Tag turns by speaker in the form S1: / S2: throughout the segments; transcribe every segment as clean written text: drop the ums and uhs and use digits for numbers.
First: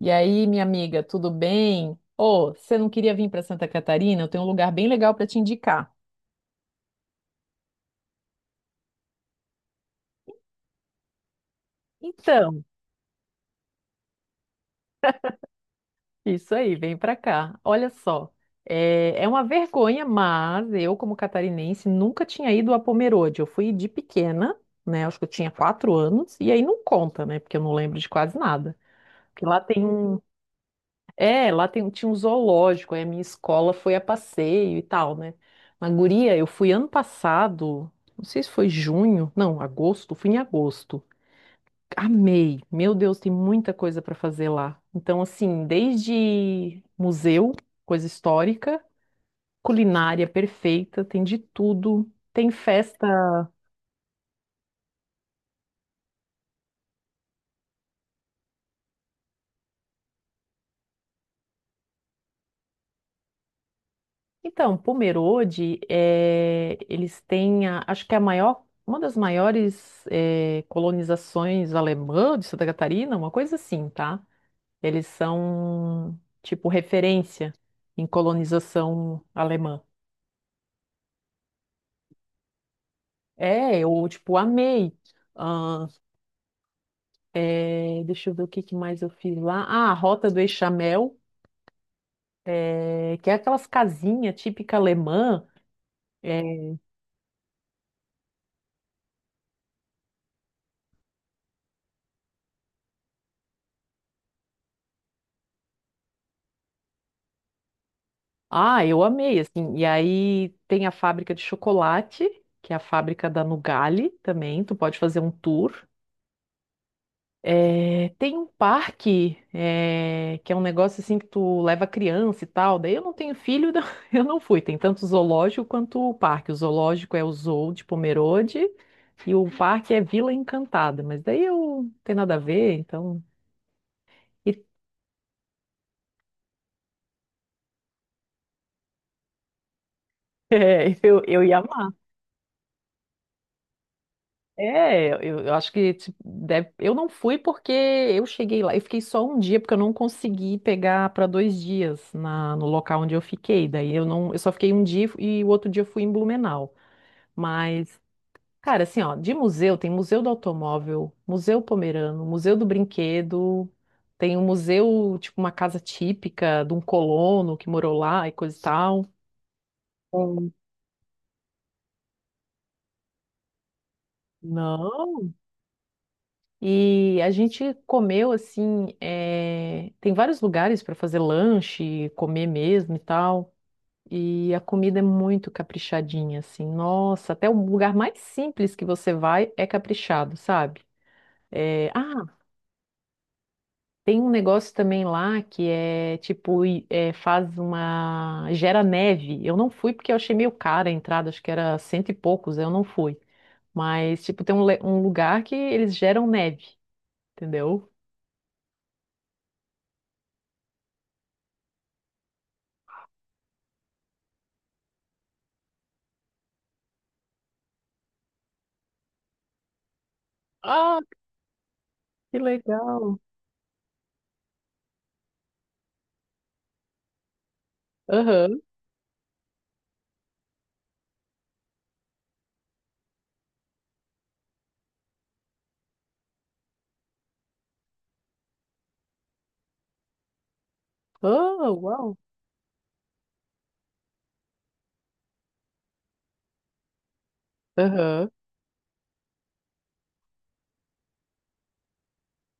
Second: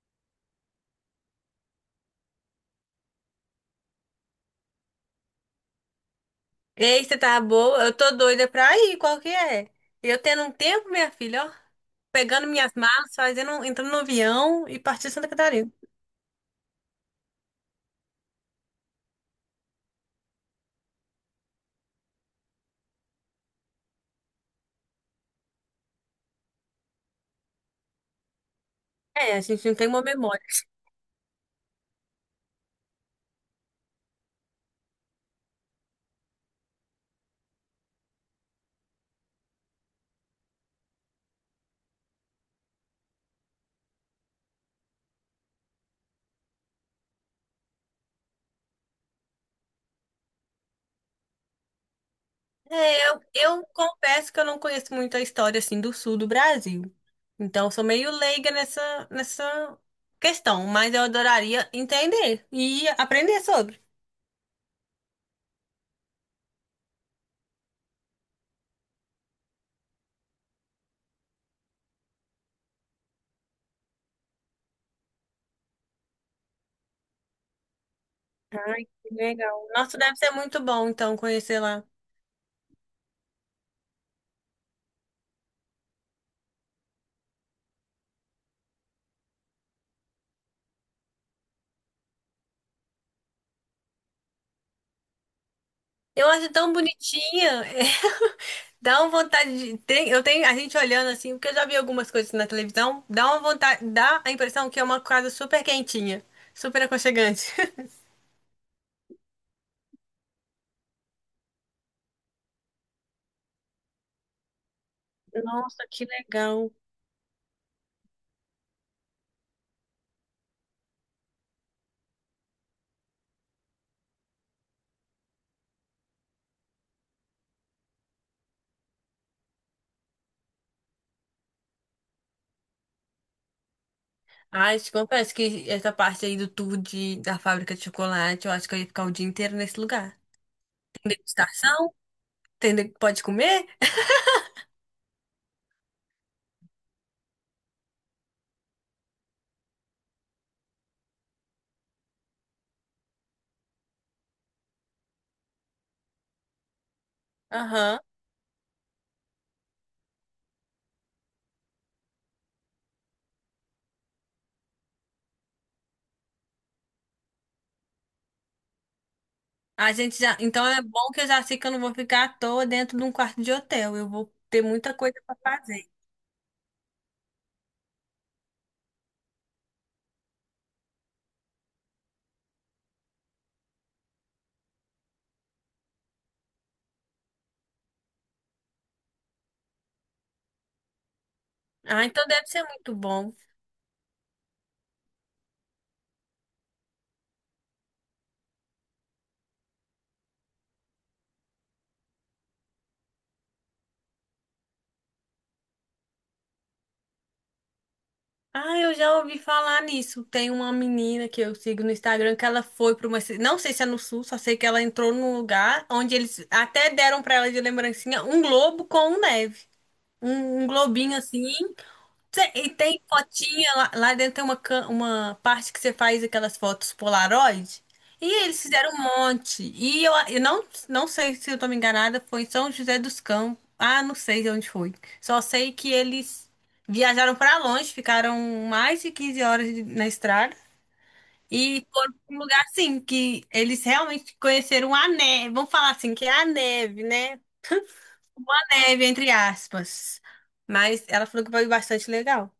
S1: E aí, minha amiga, tudo bem? Ô, você não queria vir para Santa Catarina? Eu tenho um lugar bem legal para te indicar.
S2: Ei, você tá boa? Eu tô doida pra ir, qual que é? Eu tendo um tempo, minha filha, ó, pegando
S1: Então,
S2: minhas malas, fazendo, entrando no avião e partindo Santa Catarina.
S1: isso aí, vem para cá. Olha só, é uma vergonha, mas eu, como catarinense, nunca tinha ido a Pomerode. Eu fui de pequena, né? Acho que eu tinha 4 anos, e aí não conta, né? Porque eu não lembro de quase nada.
S2: É, a
S1: Porque lá
S2: gente não
S1: tem
S2: tem uma
S1: um,
S2: memória.
S1: É, Lá tem, tinha um zoológico, aí a minha escola foi a passeio e tal, né? Mas, guria, eu fui ano passado, não sei se foi junho, não, agosto, fui em agosto. Amei, meu Deus, tem muita coisa para fazer lá. Então, assim, desde museu, coisa histórica, culinária perfeita, tem de tudo. Tem festa.
S2: É, eu confesso que eu não conheço muito a história, assim, do sul do Brasil. Então, eu sou meio leiga nessa questão, mas eu adoraria entender e aprender sobre.
S1: Então, Pomerode, acho que é a maior, uma das maiores colonizações alemã de Santa Catarina, uma coisa assim, tá? Eles são, tipo, referência em colonização
S2: Legal.
S1: alemã.
S2: Nossa, deve ser muito bom, então, conhecer lá.
S1: É, eu, tipo, amei. Ah, Deixa eu ver o que que mais eu fiz lá. Ah, a Rota do Eixamel, que é aquelas casinhas típica alemã.
S2: Eu acho tão bonitinha. Dá uma vontade de. Tem- Eu tenho a gente olhando assim, porque eu já vi algumas coisas na televisão, dá uma vontade, dá a impressão que é uma casa super quentinha, super aconchegante.
S1: Ah, eu amei, assim. E aí tem a fábrica de chocolate, que é a fábrica da Nugali também. Tu pode fazer um tour.
S2: Nossa, que legal.
S1: É, tem um parque, é, que é um negócio assim que tu leva criança e tal. Daí eu não tenho filho, então eu não fui. Tem tanto o zoológico quanto o parque. O zoológico é o Zoo de Pomerode e o parque é Vila Encantada. Mas daí eu não tem nada a ver, então.
S2: Ai, te confesso que essa parte aí do da fábrica de chocolate, eu acho que eu ia ficar o dia inteiro nesse lugar.
S1: É,
S2: Tem
S1: eu ia amar.
S2: degustação, pode comer?
S1: É, eu acho que tipo, eu não fui porque eu cheguei lá, eu fiquei só um dia porque eu não consegui pegar para 2 dias na, no local onde eu fiquei. Daí eu não, eu só fiquei um dia e o outro dia eu fui em Blumenau.
S2: Aham.
S1: Mas, cara, assim, ó, de museu tem Museu do Automóvel, Museu Pomerano, Museu do Brinquedo, tem um museu, tipo uma casa típica de um colono que morou lá e coisa e tal.
S2: A gente já,
S1: Sim.
S2: então é bom que eu já sei que eu não vou ficar à toa dentro de um quarto de hotel. Eu vou ter muita coisa
S1: Não.
S2: pra fazer.
S1: E a gente comeu assim, tem vários lugares para fazer lanche, comer mesmo e tal. E a comida é muito caprichadinha, assim. Nossa, até o lugar mais simples que você vai é caprichado, sabe? Eh,
S2: Ah,
S1: ah,
S2: então deve ser muito bom.
S1: Tem um negócio também lá que é tipo, faz uma. Gera neve. Eu não fui porque eu achei meio cara a entrada, acho que era cento e poucos, eu não fui. Mas, tipo, tem um um lugar que eles geram neve, entendeu?
S2: Ah, eu já ouvi falar nisso. Tem uma menina que eu sigo no Instagram que ela foi não sei se é no Sul, só sei que ela entrou num lugar onde eles até deram para ela de lembrancinha um globo com neve. Um globinho assim.
S1: Que
S2: E tem
S1: legal.
S2: fotinha lá, lá dentro tem uma parte que você faz aquelas fotos Polaroid. E
S1: Aham.
S2: eles fizeram um monte. E eu não, não sei se eu tô me enganada, foi em São José dos Campos. Ah, não sei de onde foi. Só sei que eles viajaram pra longe, ficaram mais de 15 horas na estrada.
S1: Oh,
S2: E foram
S1: uau.
S2: pra um lugar assim, que eles realmente conheceram a neve. Vamos falar assim, que é a neve, né?
S1: Aham.
S2: A neve, entre aspas. Mas ela falou que foi bastante legal.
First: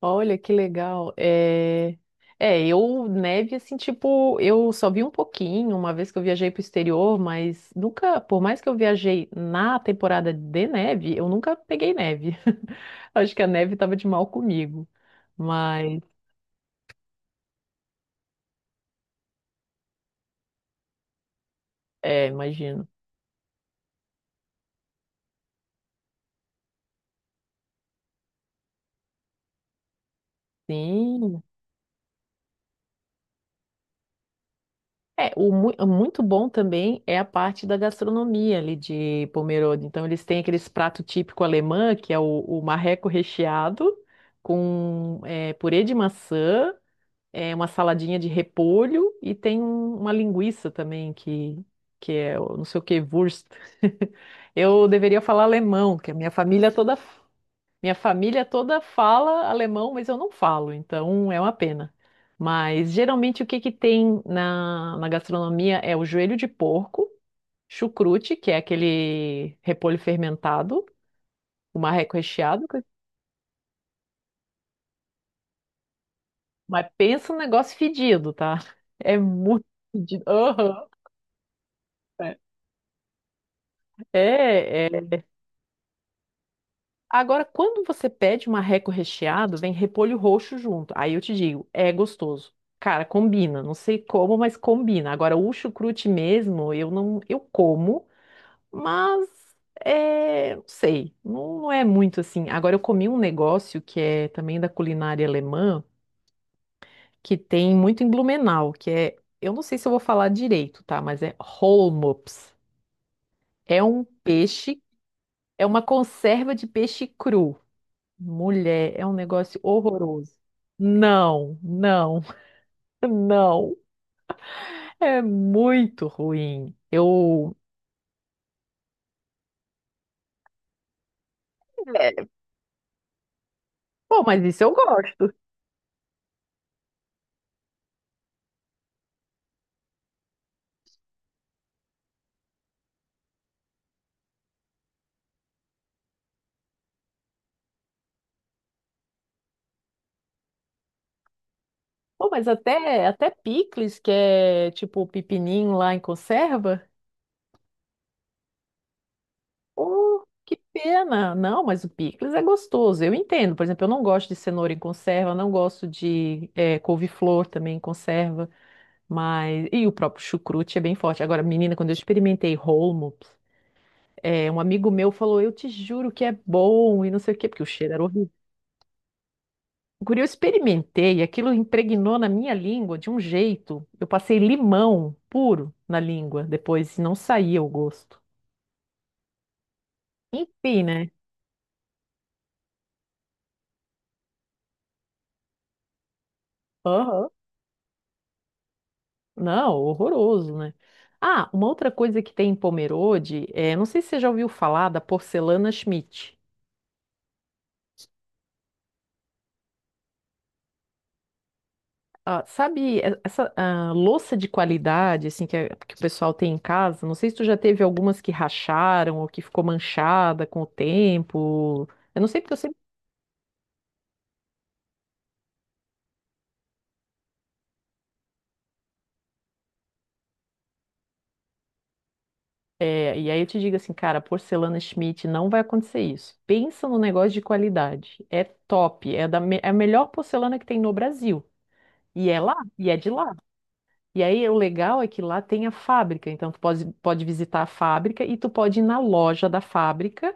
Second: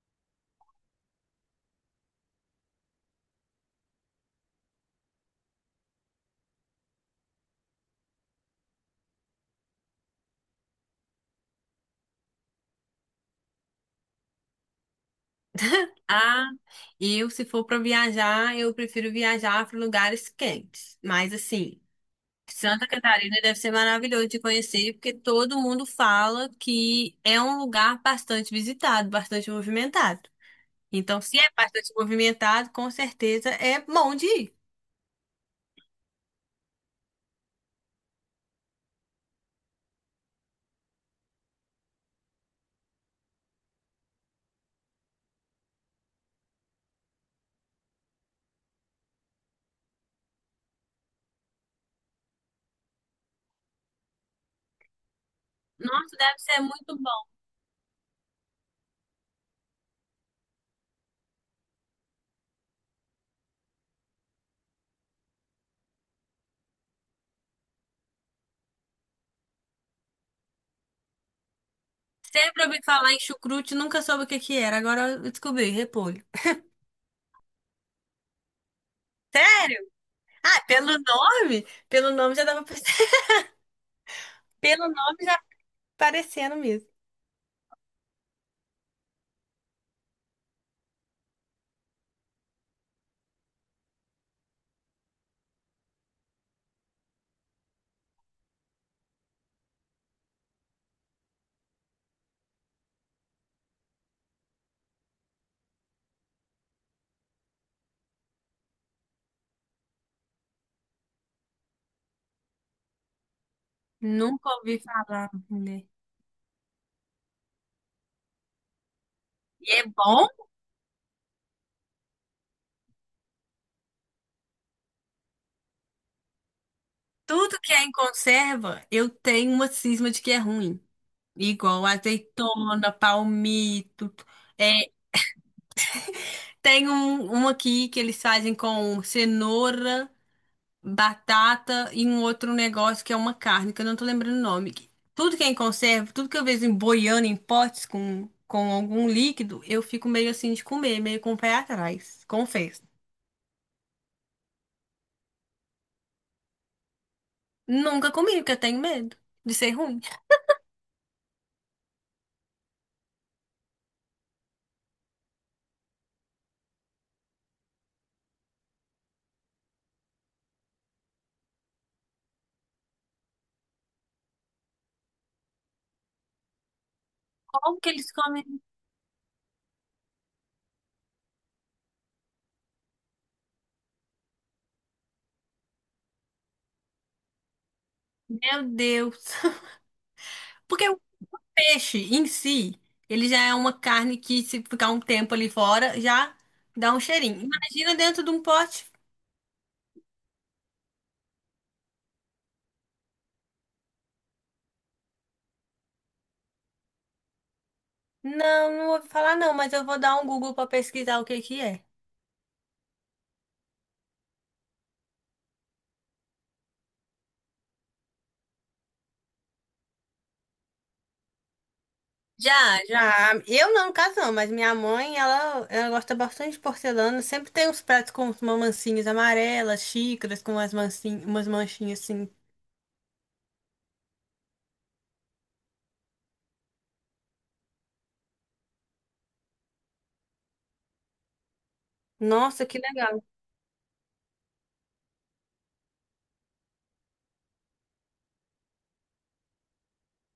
S1: Olha, que legal. É, eu, neve, assim, tipo, eu só vi um pouquinho uma vez que eu viajei pro exterior, mas nunca, por mais que eu viajei na temporada de neve, eu nunca peguei neve. Acho que a neve tava de mal comigo. Mas,
S2: Ah, eu, se for para viajar, eu prefiro viajar para lugares quentes. Mas, assim,
S1: é,
S2: Santa
S1: imagino.
S2: Catarina deve ser maravilhoso de conhecer, porque todo mundo fala que é um lugar bastante visitado, bastante movimentado. Então, se
S1: Sim.
S2: é bastante movimentado, com certeza é bom de ir.
S1: É, o o muito bom também é a parte da gastronomia ali de Pomerode. Então, eles têm aqueles prato típico alemã, que é o marreco recheado, com é, purê de maçã, é, uma saladinha de repolho e tem uma linguiça também, que é o não sei o que, Wurst. Eu deveria falar alemão, que a
S2: Nossa,
S1: minha
S2: deve ser
S1: família é toda
S2: muito bom.
S1: minha família toda fala alemão, mas eu não falo, então é uma pena. Mas geralmente o que que tem na gastronomia é o joelho de porco, chucrute, que é aquele repolho fermentado, o marreco
S2: Sempre
S1: recheado,
S2: ouvi falar em chucrute, nunca soube o que que era. Agora eu descobri, repolho.
S1: mas pensa no negócio fedido, tá? É muito
S2: Sério?
S1: fedido.
S2: Ah, pelo
S1: Aham.
S2: nome? Pelo nome já dava pra
S1: É,
S2: pelo
S1: é.
S2: nome já parecendo mesmo.
S1: Agora, quando você pede um marreco recheado, vem repolho roxo junto. Aí eu te digo, é gostoso. Cara, combina. Não sei como, mas combina. Agora, o chucrute mesmo, eu não, eu como, mas é, não sei, não, não é muito assim. Agora, eu comi um negócio que é também da culinária alemã, que tem muito em Blumenau, que é, eu não sei se eu vou falar direito, tá? Mas é Holmops. É um
S2: Nunca ouvi
S1: peixe,
S2: falar,
S1: é uma
S2: né?
S1: conserva de peixe cru. Mulher, é um negócio
S2: E é bom?
S1: horroroso. Não, não, não. É muito ruim. Eu.
S2: Tudo que é em conserva, eu tenho uma cisma de que é ruim. Igual
S1: É,
S2: azeitona, palmito.
S1: pô, mas isso eu
S2: É,
S1: gosto.
S2: tem um aqui que eles fazem com cenoura, batata e um outro negócio que é uma carne, que eu não tô lembrando o nome. Tudo que é em conserva, tudo que eu vejo em boiando em potes com algum líquido, eu fico meio assim de comer, meio com o pé atrás.
S1: Pô, mas
S2: Confesso.
S1: até, até picles, que é tipo o pepininho lá em conserva.
S2: Nunca comi, porque eu tenho medo de ser ruim.
S1: Pô, que pena. Não, mas o picles é gostoso. Eu entendo. Por exemplo, eu não gosto de cenoura em conserva, não gosto de é, couve-flor também em conserva. Mas. E o próprio chucrute é bem forte. Agora, menina, quando eu experimentei holmo. É, um amigo meu falou, eu te juro que é bom e não sei o quê, porque o
S2: Como que
S1: cheiro era
S2: eles
S1: horrível.
S2: comem?
S1: Guri, eu experimentei, aquilo impregnou na minha língua de um jeito. Eu passei limão puro na língua depois, e não saía o gosto.
S2: Meu Deus.
S1: Enfim,
S2: Porque o
S1: né?
S2: peixe em si, ele já é uma carne que, se ficar um tempo ali fora, já dá um
S1: Aham.
S2: cheirinho. Imagina dentro de um pote.
S1: Não, horroroso, né? Ah, uma outra coisa que tem em Pomerode, é, não sei se você já ouviu falar da porcelana Schmidt.
S2: Não, não vou falar não, mas eu vou dar um Google para pesquisar o que que é.
S1: Ah, sabe, essa louça de qualidade, assim, que o pessoal tem em casa, não sei se tu já teve algumas que racharam ou que ficou manchada com o tempo. Eu não sei porque
S2: Já,
S1: eu sempre.
S2: já. Eu não, no caso não, mas minha mãe, ela gosta bastante de porcelana. Sempre tem uns pratos com umas mancinhas amarelas, xícaras com mancinhas, umas manchinhas assim.
S1: É, e aí eu te digo assim, cara, porcelana Schmidt não vai acontecer isso. Pensa no negócio de qualidade. É top, é a melhor porcelana que tem no Brasil. E é lá,
S2: Nossa, que
S1: e é de
S2: legal.
S1: lá. E aí, o legal é que lá tem a fábrica, então tu pode, pode visitar a fábrica e tu pode ir na loja da fábrica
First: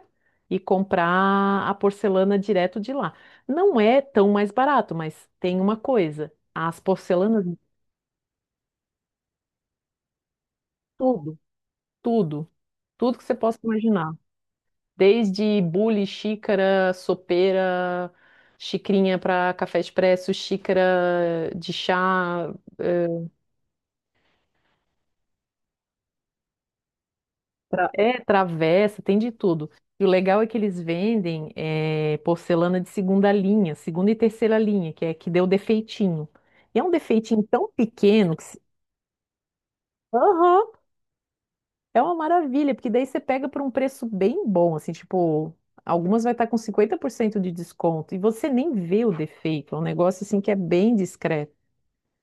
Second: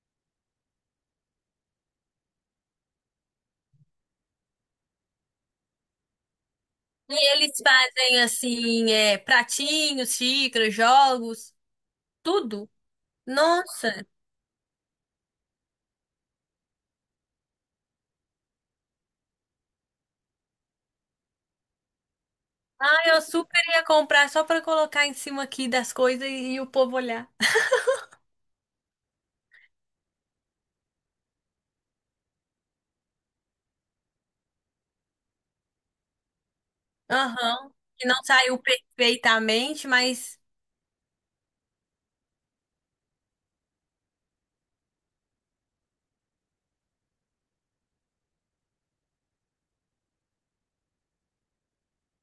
S1: e comprar a porcelana direto de lá. Não é tão mais barato, mas tem uma coisa, as
S2: E
S1: porcelanas,
S2: eles fazem assim, é, pratinhos, xícaras,
S1: tudo,
S2: jogos,
S1: tudo,
S2: tudo.
S1: tudo que você possa
S2: Nossa,
S1: imaginar, desde bule, xícara, sopeira, xicrinha para café expresso, xícara de chá,
S2: ah, eu
S1: eh,
S2: super ia comprar só pra colocar em cima aqui das coisas e o povo olhar.
S1: Travessa, tem de tudo. E o legal é que eles vendem porcelana de segunda linha, segunda e terceira linha, que é que deu defeitinho. E é um defeitinho tão
S2: Aham, que não
S1: pequeno que
S2: saiu
S1: se-
S2: perfeitamente, mas
S1: aham, é uma maravilha, porque daí você pega por um preço bem bom, assim, tipo, algumas vai estar com 50% de desconto e você nem vê o defeito. É um negócio assim que é bem discreto.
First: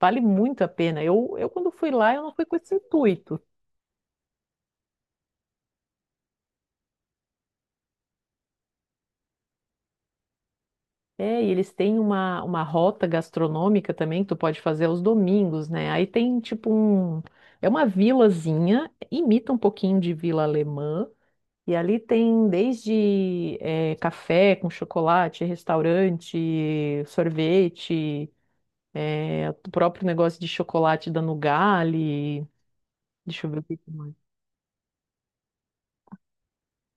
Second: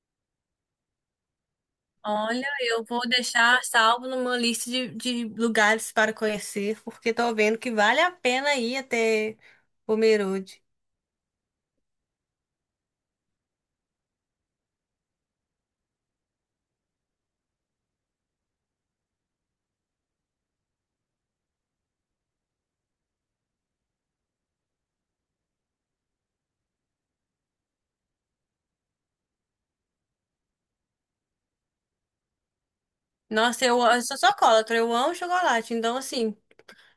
S1: Vale muito a pena. Eu quando fui lá, eu não fui
S2: olha,
S1: com esse
S2: eu vou
S1: intuito.
S2: deixar salvo numa lista de lugares para conhecer, porque tô vendo que vale a pena ir até Pomerode.
S1: É, e eles têm uma rota gastronômica também que tu pode fazer aos domingos, né? Aí tem tipo um. É uma vilazinha, imita um pouquinho de vila alemã. E ali tem desde café com chocolate, restaurante, sorvete, eh, o próprio negócio de chocolate da Nugali. Deixa eu ver o
S2: Nossa,
S1: que
S2: eu,
S1: que
S2: eu
S1: mais.
S2: sou chocolatra, eu amo chocolate, então assim.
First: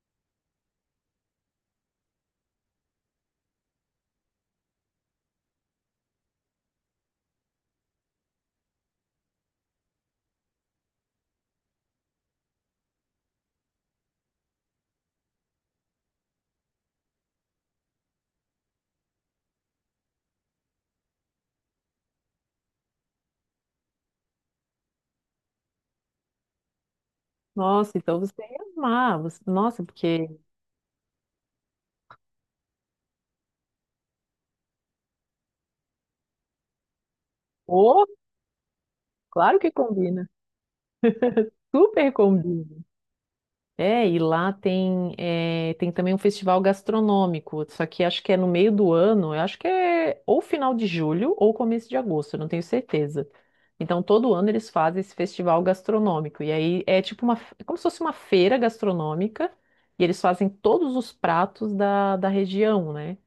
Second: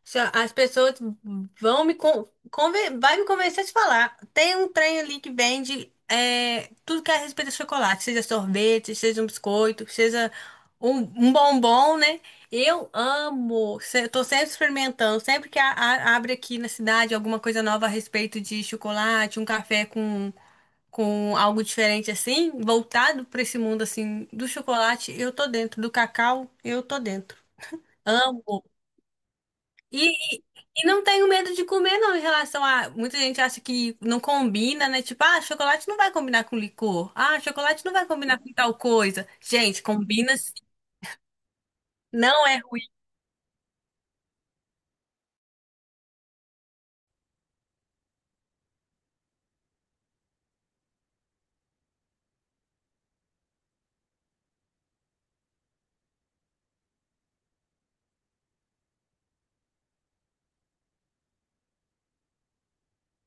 S2: Se a- As pessoas vão me con conven- vai me convencer a te falar. Tem um trem ali que vende é, tudo que é a respeito de chocolate, seja sorvete, seja um biscoito, seja um, um bombom, né? Eu amo. Eu tô sempre experimentando. Sempre que abre aqui na cidade alguma coisa nova a respeito de chocolate, um café com algo diferente assim, voltado para esse mundo assim do chocolate, eu tô dentro. Do cacau, eu tô dentro.
S1: Nossa, então você
S2: Amo.
S1: ia amar. Nossa,
S2: E,
S1: porque.
S2: e e não tenho medo de comer, não, em relação a. Muita gente acha que não combina, né? Tipo, ah, chocolate não vai combinar com licor. Ah, chocolate não
S1: Oh,
S2: vai combinar com tal coisa.
S1: claro que
S2: Gente,
S1: combina.
S2: combina sim.
S1: Super
S2: Não é
S1: combina.
S2: ruim.
S1: É, e lá tem, é, tem também um festival gastronômico, só que acho que é no meio do ano, eu acho que é ou final de julho ou começo de agosto, eu não tenho certeza. Então, todo ano eles fazem esse festival gastronômico, e aí é tipo uma, é como se fosse uma feira gastronômica, e eles fazem todos os pratos da região, né?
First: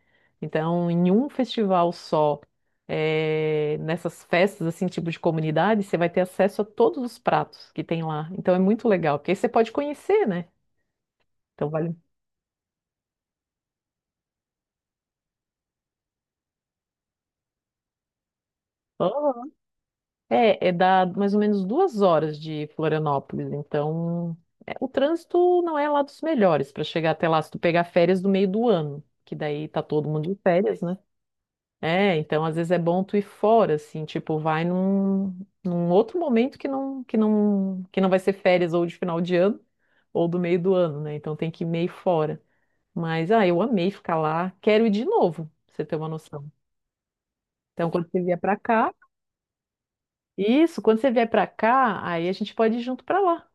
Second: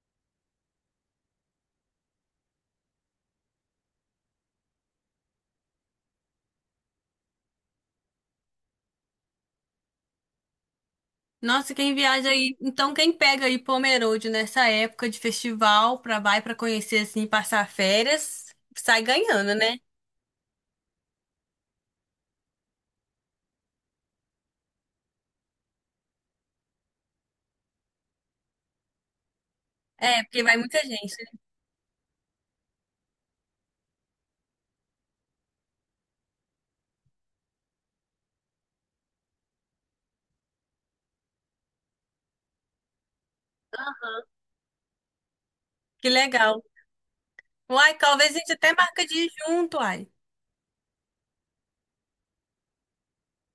S1: Então, em um festival só, é, nessas festas, assim, tipo de comunidade, você vai ter acesso a todos os pratos que tem lá. Então, é muito legal, porque aí você pode conhecer, né? Então
S2: Nossa, quem
S1: vale.
S2: viaja aí. Então, quem pega aí Pomerode nessa época de festival pra vai pra conhecer assim, passar férias, sai
S1: Aham.
S2: ganhando, né?
S1: É, é dá mais ou menos 2 horas de Florianópolis. Então, é, o trânsito não é lá dos melhores para chegar até lá, se tu pegar férias do meio do ano, que daí tá todo
S2: É,
S1: mundo de
S2: porque vai muita
S1: férias, né?
S2: gente, né?
S1: É, então às vezes é bom tu ir fora, assim, tipo, num outro momento que não vai ser férias ou de final de ano ou do meio do ano, né? Então tem que ir meio fora. Mas, ah, eu amei ficar lá, quero ir de novo, pra você ter uma
S2: Que
S1: noção.
S2: legal.
S1: Então,
S2: Uai,
S1: quando você
S2: talvez a
S1: vier
S2: gente
S1: pra
S2: até
S1: cá,
S2: marca de ir junto, uai.
S1: Isso, quando você vier pra cá, aí a gente pode ir junto pra lá.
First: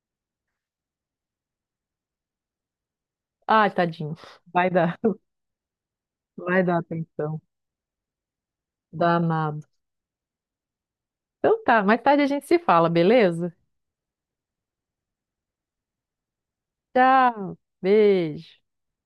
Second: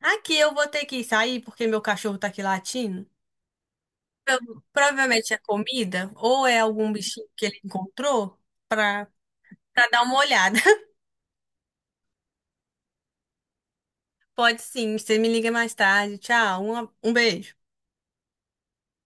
S2: Aqui eu vou ter que sair porque meu cachorro tá aqui latindo.
S1: Ai, tadinho.
S2: Então,
S1: Vai dar,
S2: provavelmente é comida ou é
S1: vai dar
S2: algum bichinho
S1: atenção.
S2: que ele encontrou para
S1: Danado.
S2: para dar uma olhada.
S1: Então tá, mais tarde a gente se fala, beleza?
S2: Pode sim, você me liga mais tarde. Tchau, um beijo.
S1: Tchau, beijo.